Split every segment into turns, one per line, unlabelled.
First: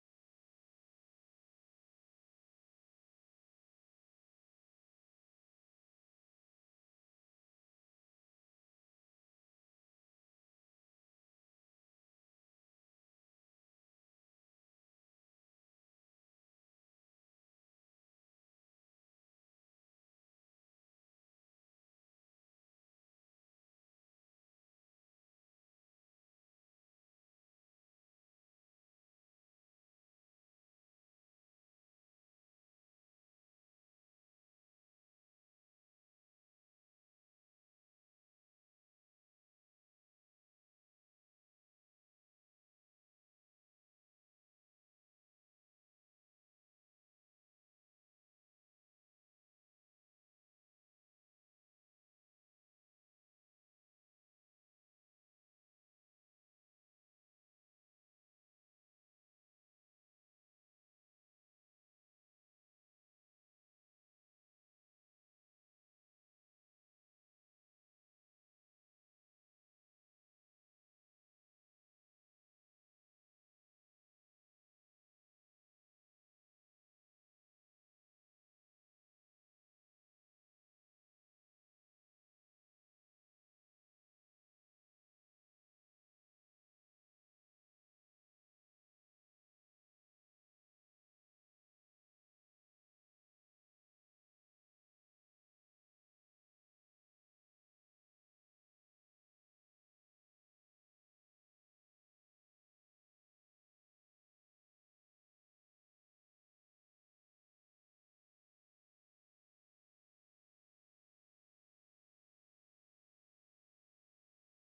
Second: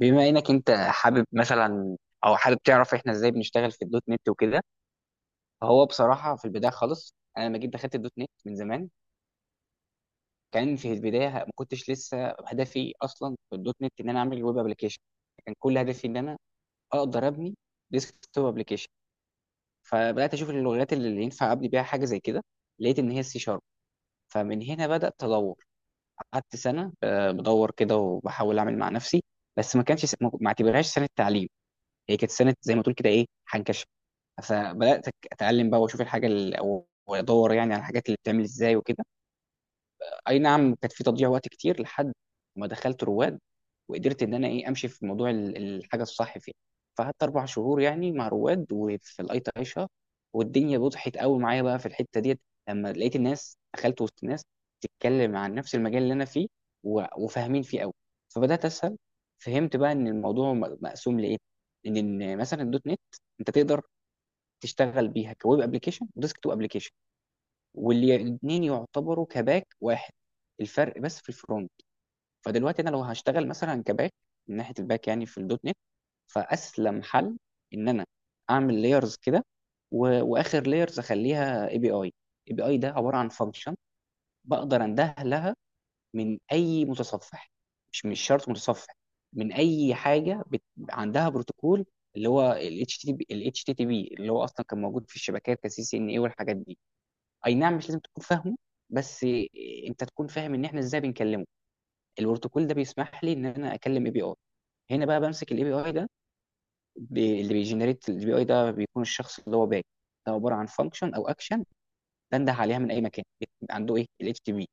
بما انك انت حابب مثلا، او حابب تعرف احنا ازاي بنشتغل في الدوت نت وكده. فهو بصراحه في البدايه خالص، انا لما جيت دخلت الدوت نت من زمان، كان في البدايه ما كنتش لسه هدفي اصلا في الدوت نت ان انا اعمل ويب ابلكيشن. كان كل هدفي ان انا اقدر ابني ديسك توب ابلكيشن. فبدات اشوف اللغات اللي ينفع ابني بيها حاجه زي كده، لقيت ان هي السي شارب. فمن هنا بدات ادور، قعدت سنه بدور كده وبحاول اعمل مع نفسي. بس ما اعتبرهاش سنه تعليم. هي كانت سنه زي ما تقول كده ايه حنكشه. فبدات اتعلم بقى، واشوف الحاجه او وادور يعني على الحاجات اللي بتعمل ازاي وكده. اي نعم، كانت في تضييع وقت كتير لحد ما دخلت رواد، وقدرت ان انا ايه امشي في موضوع الحاجه الصح فيه. فقعدت 4 شهور يعني مع رواد، وفي الاي تي اي شهر. والدنيا بضحت قوي معايا بقى في الحته ديت، لما لقيت الناس، دخلت وسط ناس بتتكلم عن نفس المجال اللي انا فيه، وفاهمين فيه قوي. فبدات اسهل. فهمت بقى ان الموضوع مقسوم لايه. إن مثلا الدوت نت انت تقدر تشتغل بيها كويب ابلكيشن وديسك توب ابلكيشن، والاثنين يعتبروا كباك واحد، الفرق بس في الفرونت. فدلوقتي انا لو هشتغل مثلا كباك، من ناحيه الباك يعني في الدوت نت، فاسلم حل ان انا اعمل لايرز كده، واخر لايرز اخليها اي بي اي. اي بي اي ده عباره عن فانكشن، بقدر انده لها من اي متصفح، مش شرط متصفح، من اي حاجه عندها بروتوكول، اللي هو ال HTTP، اللي هو اصلا كان موجود في الشبكات كسي سي ان اي والحاجات دي. اي نعم، مش لازم تكون فاهمه، بس انت تكون فاهم ان احنا ازاي بنكلمه. البروتوكول ده بيسمح لي ان انا اكلم اي بي اي. هنا بقى بمسك الاي بي اي ده. اللي بيجنريت الاي بي اي ده بيكون الشخص اللي هو باك. ده عباره عن فانكشن او اكشن، بنده عليها من اي مكان عنده ايه ال HTTP.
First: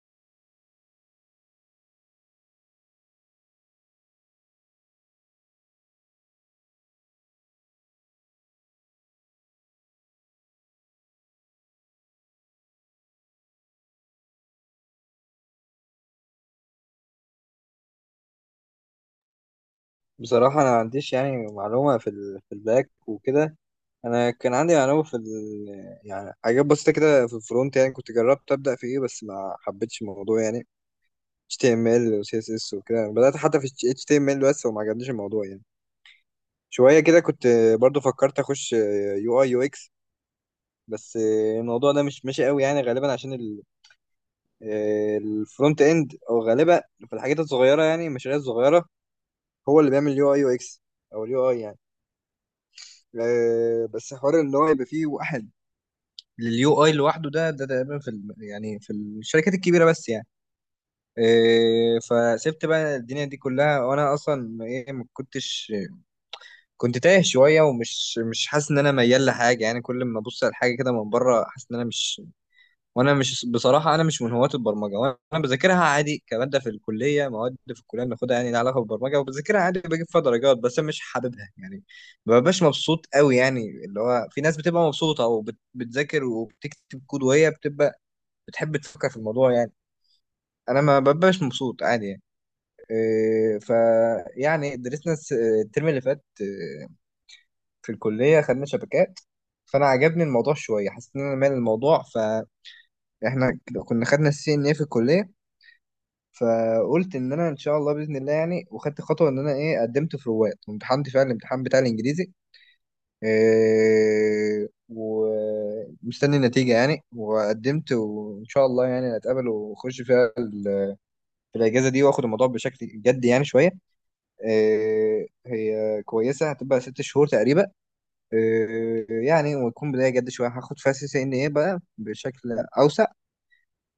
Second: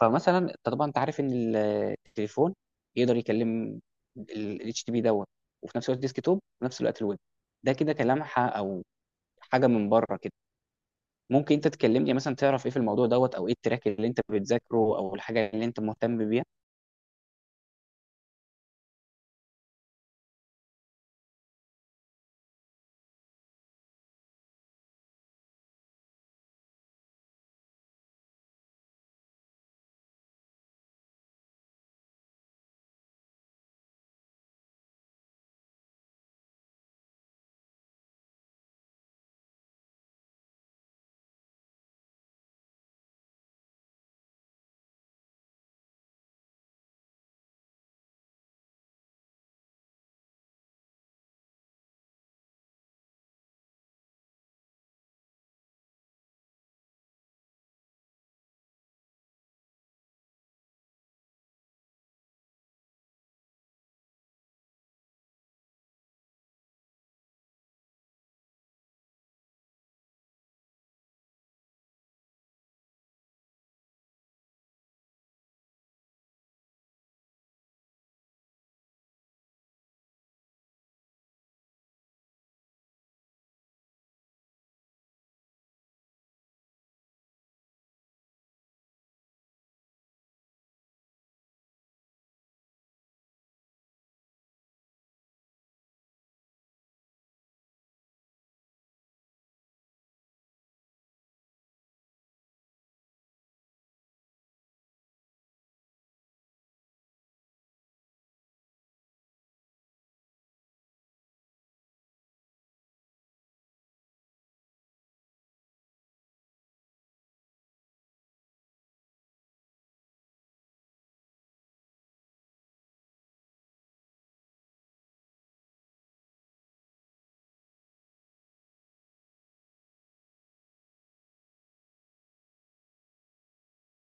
فمثلا انت طبعا انت عارف ان التليفون يقدر يكلم الاتش تي بي دوت، وفي نفس الوقت ديسك توب، وفي نفس الوقت الويب. ده كده كلمحه، او حاجه من بره كده. ممكن انت تكلمني مثلا، تعرف ايه في الموضوع دوت او ايه التراك اللي انت بتذاكره او الحاجه اللي انت مهتم بيها؟
بصراحة أنا ما عنديش يعني معلومة في الباك وكده. أنا كان عندي معلومة. يعني حاجات بسيطة كده في الفرونت، يعني كنت جربت أبدأ في إيه بس ما حبيتش الموضوع يعني HTML و CSS وكده، بدأت حتى في HTML بس وما عجبنيش الموضوع يعني. شوية كده كنت برضو فكرت أخش UI UX، بس الموضوع ده مش ماشي قوي يعني، غالبا عشان الفرونت إند، أو غالبا في الحاجات الصغيرة يعني المشاريع الصغيرة هو اللي بيعمل UI UX، أو ال UI يعني. بس حوار ان هو يبقى فيه واحد لليو اي لوحده، ده تقريبا يعني في الشركات الكبيره بس يعني. فسبت بقى الدنيا دي كلها، وانا اصلا ايه، ما كنتش، كنت تايه شويه ومش مش حاسس ان انا ميال لحاجه يعني. كل ما ابص على حاجه كده من بره حاسس ان انا مش. وانا مش، بصراحه انا مش من هواة البرمجه، وانا بذاكرها عادي كماده في الكليه، مواد في الكليه بناخدها يعني لها علاقه بالبرمجه، وبذاكرها عادي بجيب فيها درجات، بس أنا مش حاببها يعني. ما ببقاش مبسوط قوي يعني. اللي هو في ناس بتبقى مبسوطه وبتذاكر وبتكتب كود، وهي بتبقى بتحب تفكر في الموضوع يعني. انا ما ببقاش مبسوط، عادي يعني. إيه، ف يعني درسنا الترم اللي فات إيه، في الكليه خدنا شبكات. فانا عجبني الموضوع شويه، حسيت ان انا مال الموضوع. فاحنا كنا خدنا السي ان اي في الكليه، فقلت ان انا ان شاء الله باذن الله يعني، وخدت خطوه ان انا ايه، قدمت في رواد وامتحنت فعلا الامتحان بتاع الانجليزي. إيه، ومستني النتيجه يعني، وقدمت وان شاء الله يعني هتقابل واخش فيها في الاجازه دي، واخد الموضوع بشكل جدي يعني شويه. إيه، هي كويسه، هتبقى 6 شهور تقريبا. إيه يعني، وتكون بدايه جد شويه، هاخد فيها سي سي ان ايه بقى بشكل اوسع،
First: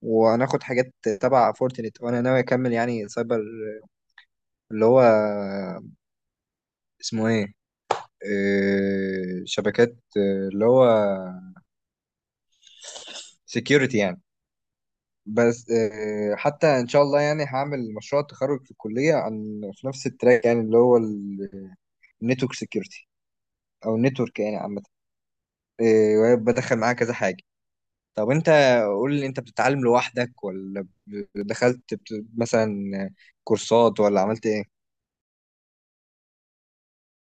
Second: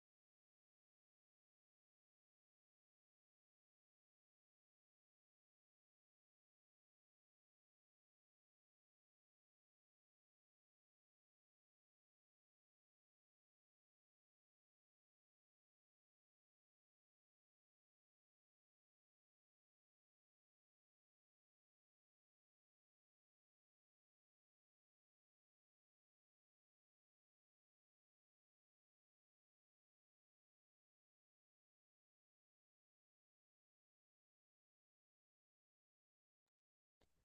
وهناخد حاجات تبع فورتنت. وانا ناوي اكمل يعني سايبر، اللي هو اسمه ايه، شبكات، اللي هو سكيورتي يعني. بس حتى ان شاء الله يعني هعمل مشروع تخرج في الكليه عن في نفس التراك، يعني اللي هو النتورك سكيورتي، او النتورك يعني عامه. بدخل معاه كذا حاجه. طب انت قول لي، انت بتتعلم لوحدك، ولا دخلت مثلا كورسات، ولا عملت ايه؟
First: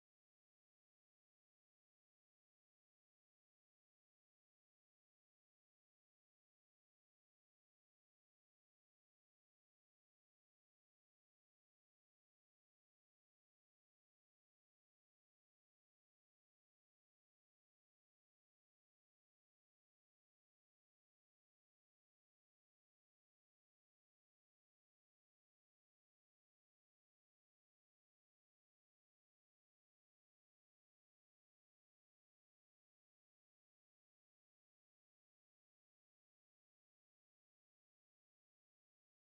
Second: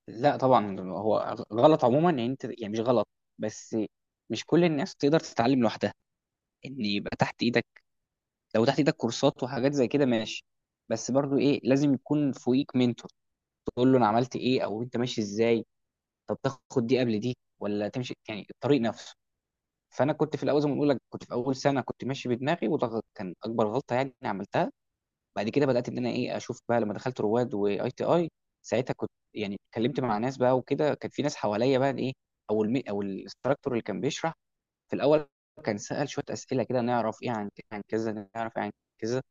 لا طبعا، هو غلط عموما يعني انت يعني مش غلط. بس مش كل الناس تقدر تتعلم لوحدها، ان يبقى تحت ايدك. لو تحت ايدك كورسات وحاجات زي كده ماشي. بس برضو ايه لازم يكون فوقيك منتور، تقول له انا عملت ايه، او انت ماشي ازاي، طب تاخد دي قبل دي ولا تمشي يعني الطريق نفسه. فانا كنت في الاول، زي ما بقول لك، كنت في اول سنه كنت ماشي بدماغي، وده كان اكبر غلطه يعني عملتها. بعد كده بدات ان انا ايه اشوف بقى، لما دخلت رواد واي تي اي. ساعتها كنت يعني اتكلمت مع ناس بقى وكده، كان في ناس حواليا بقى ايه، او المي او الاستراكتور اللي كان بيشرح. في الاول كان سال شويه اسئله كده، نعرف ايه عن كذا، نعرف ايه عن كذا.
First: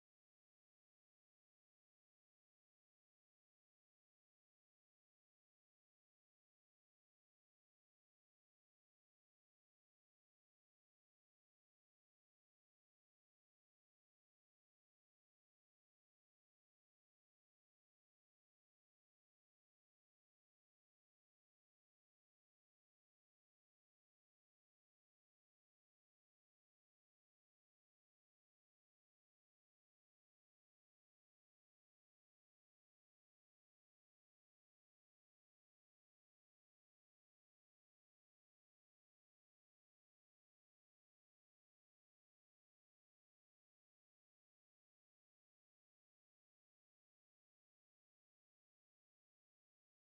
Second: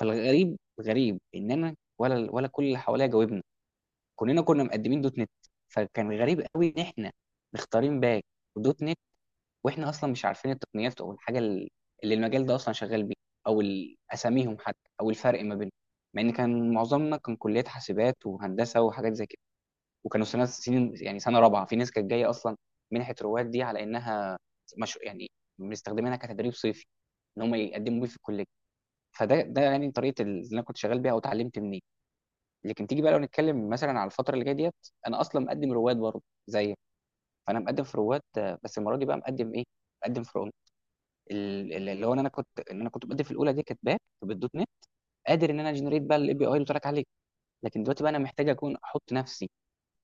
فالغريب غريب ان انا ولا كل اللي حواليا جاوبني، كلنا كنا مقدمين دوت نت. فكان غريب قوي ان احنا مختارين باك ودوت نت، واحنا اصلا مش عارفين التقنيات او الحاجه اللي المجال ده اصلا شغال بيه، او اساميهم حتى، او الفرق ما بينهم. مع ان كان معظمنا كان كليات حاسبات وهندسه وحاجات زي كده، وكانوا سنين يعني سنه رابعه، في ناس كانت جايه اصلا منحه رواد دي على انها مش يعني مستخدمينها كتدريب صيفي، ان هم يقدموا بيه في الكليه. فده يعني طريقه اللي انا كنت شغال بيها او اتعلمت منين. لكن تيجي بقى لو نتكلم مثلا على الفتره اللي جايه ديت، انا اصلا مقدم رواد برضه زي. فانا مقدم في رواد، بس المره دي بقى مقدم ايه، مقدم في رواد، اللي هو إن انا كنت مقدم في الاولى دي كانت باك بالدوت نت، قادر ان انا جنريت بقى الاي بي اي اللي قلت لك عليه. لكن دلوقتي بقى انا محتاج اكون احط نفسي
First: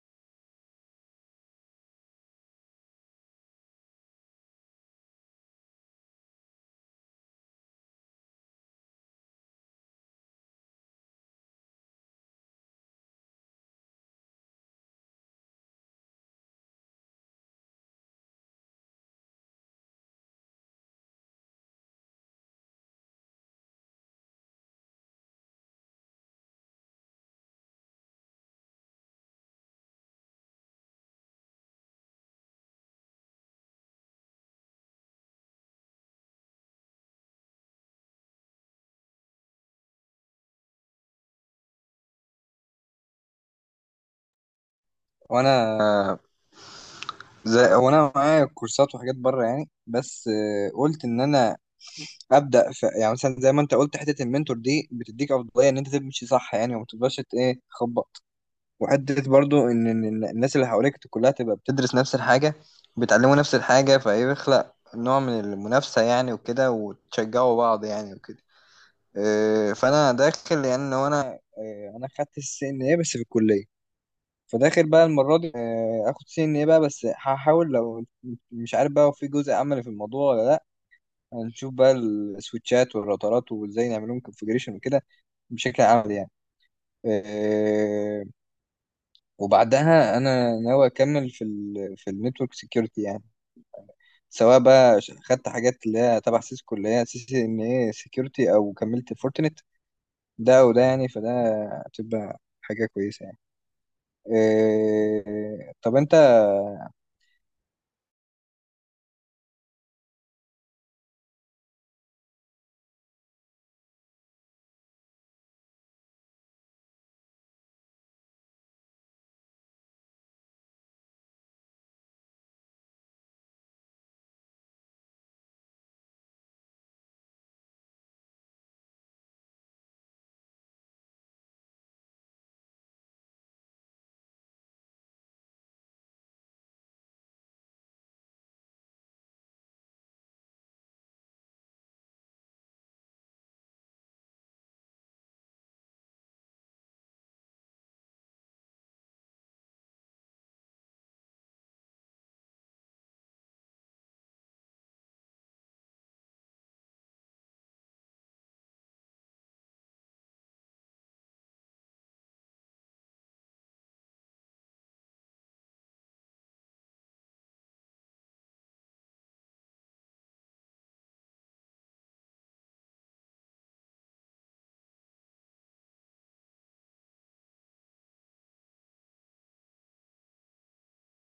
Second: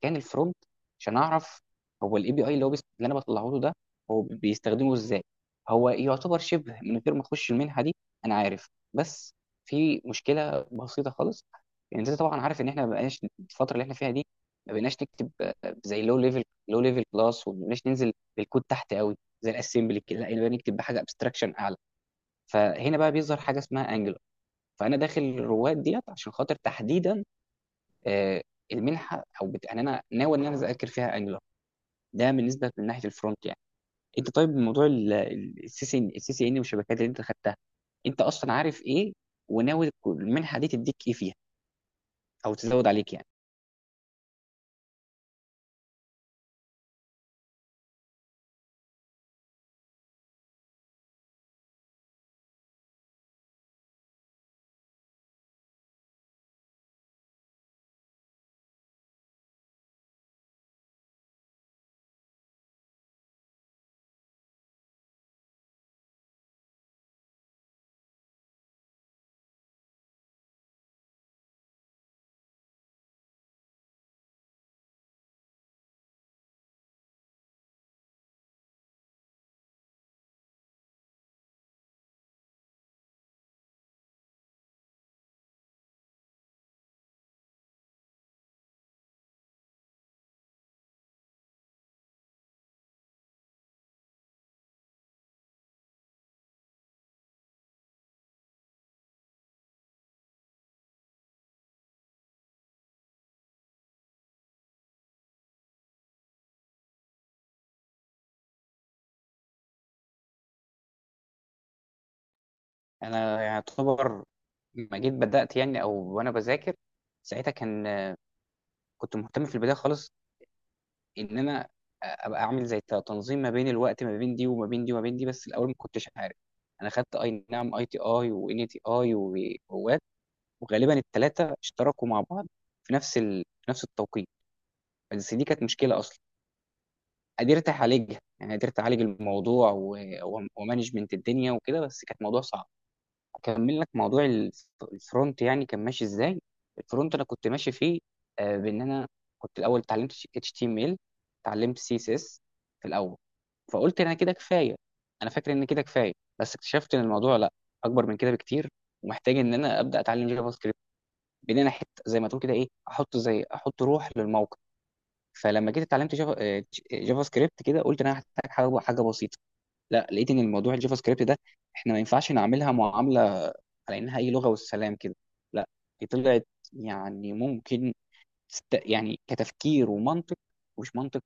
كان الفرونت، عشان اعرف هو الاي بي اي اللي هو اللي انا بطلعه له ده هو بيستخدمه ازاي. هو يعتبر شبه من غير ما اخش المنحه دي انا عارف، بس في مشكله بسيطه خالص. يعني انت طبعا عارف ان احنا ما بقناش الفتره اللي احنا فيها دي، ما بقناش نكتب زي لو ليفل كلاس، وما بقناش ننزل بالكود تحت قوي زي الاسمبلي كده، لا بقينا نكتب بحاجه ابستراكشن اعلى. فهنا بقى بيظهر حاجه اسمها انجلر. فانا داخل الرواد ديت عشان خاطر تحديدا، آه، المنحه او يعني انا ناوي ان انا اذاكر فيها انجلر. ده بالنسبه من ناحيه الفرونت يعني. انت طيب، موضوع السي سي ان والشبكات اللي انت خدتها، انت اصلا عارف ايه، وناوي المنحه دي تديك ايه فيها او تزود عليك يعني؟
وانا زي هو، انا معايا كورسات وحاجات بره يعني، بس قلت ان انا ابدا يعني. مثلا زي ما انت قلت، حته المنتور دي بتديك افضليه ان انت تمشي صح يعني، وما تفضلش ايه، تخبط. وحته برضو ان إن الناس اللي حواليك كلها تبقى بتدرس نفس الحاجه، بيتعلموا نفس الحاجه، فيخلق نوع من المنافسه يعني وكده، وتشجعوا بعض يعني وكده. إيه، فانا داخل، لان هو انا إيه، انا خدت السي ان ايه بس في الكليه، فداخل بقى المره دي إيه، اخد سي ان ايه بقى. بس هحاول لو، مش عارف بقى هو في جزء عملي في الموضوع ولا لا، هنشوف بقى السويتشات والراوترات وازاي نعمل لهم كونفجريشن وكده، بشكل عملي يعني. آه، وبعدها انا ناوي اكمل في في النتورك سكيورتي يعني، سواء بقى خدت حاجات اللي هي تبع سيسكو، اللي هي سي سي ان اي سكيورتي، او كملت فورتنت. ده وده يعني، فده هتبقى حاجة كويسة يعني. طب انت
انا يعتبر ما جيت بدات يعني، او وانا بذاكر، ساعتها كنت مهتم في البدايه خالص، ان انا ابقى اعمل زي تنظيم ما بين الوقت، ما بين دي وما بين دي وما بين دي، بس الاول ما كنتش عارف. انا خدت اي نعم اي تي اي وان تي اي ووات، وغالبا الثلاثه اشتركوا مع بعض في نفس التوقيت. بس دي كانت مشكله اصلا، قدرت اعالجها يعني، قدرت اعالج الموضوع ومانجمنت الدنيا وكده، بس كانت موضوع صعب. اكمل لك موضوع الفرونت، يعني كان ماشي ازاي. الفرونت انا كنت ماشي فيه، بان انا كنت الاول اتعلمت HTML، اتعلمت CSS في الاول. فقلت انا كده كفايه، انا فاكر ان كده كفايه، بس اكتشفت ان الموضوع لا، اكبر من كده بكتير، ومحتاج ان انا ابدا اتعلم جافا سكريبت، بان انا حته زي ما تقول كده ايه احط روح للموقع. فلما جيت اتعلمت جافا سكريبت كده، قلت إن انا هحتاج حاجه بسيطه. لا لقيت ان الموضوع الجافا سكريبت ده، احنا ما ينفعش نعملها معامله على انها اي لغه والسلام كده. لا، دي طلعت يعني ممكن يعني كتفكير ومنطق، مش منطق،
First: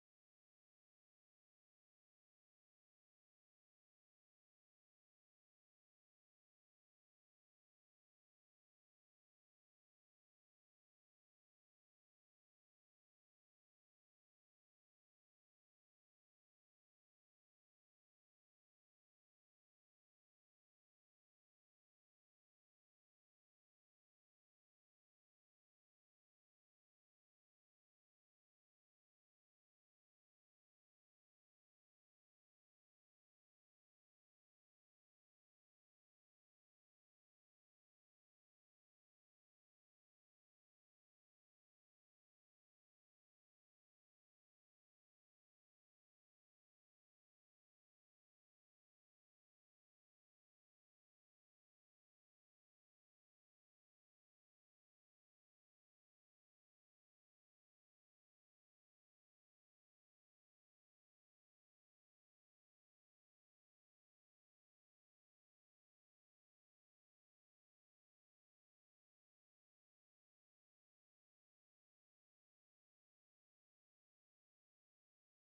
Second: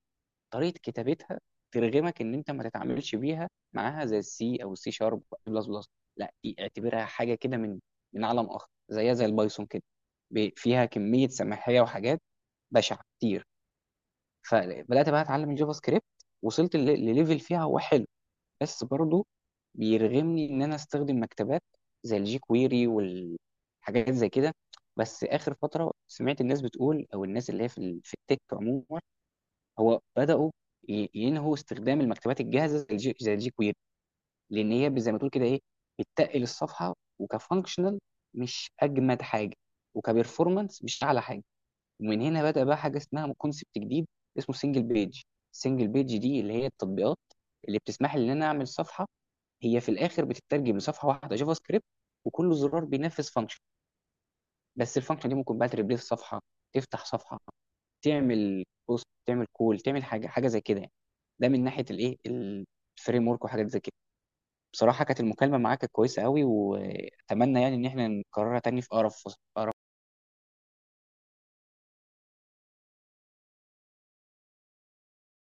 طريقه كتابتها ترغمك ان انت ما تتعاملش بيها معاها زي السي او السي شارب او البلس بلس بلس. لا، دي اعتبرها حاجه كده من عالم اخر، زيها زي البايثون كده، فيها كميه سماحيه وحاجات بشعه كتير. فبدات بقى اتعلم الجافا سكريبت، وصلت لليفل فيها هو حلو، بس برضه بيرغمني ان انا استخدم مكتبات زي الجي كويري والحاجات زي كده. بس اخر فتره سمعت الناس بتقول، او الناس اللي هي في التك عموما، هو بدأوا ينهوا استخدام المكتبات الجاهزة زي الجي, زي الجي كويري، لأن هي زي ما تقول كده إيه، بتتقل الصفحة وكفانكشنال مش أجمد حاجة، وكبرفورمانس مش أعلى حاجة. ومن هنا بدأ بقى حاجة اسمها كونسبت جديد، اسمه سنجل بيج. سنجل بيج دي اللي هي التطبيقات اللي بتسمح لي إن أنا أعمل صفحة، هي في الآخر بتترجم لصفحة واحدة جافا سكريبت، وكل زرار بينفذ فانكشن. بس الفانكشن دي ممكن بقى تريبليس صفحة، تفتح صفحة، تعمل بوست، تعمل كول، تعمل حاجه حاجه زي كده يعني. ده من ناحيه الايه، الفريم ورك وحاجات زي كده. بصراحه، كانت المكالمه معاك كانت كويسه قوي، واتمنى يعني ان احنا نكررها تاني في اقرب فرصه.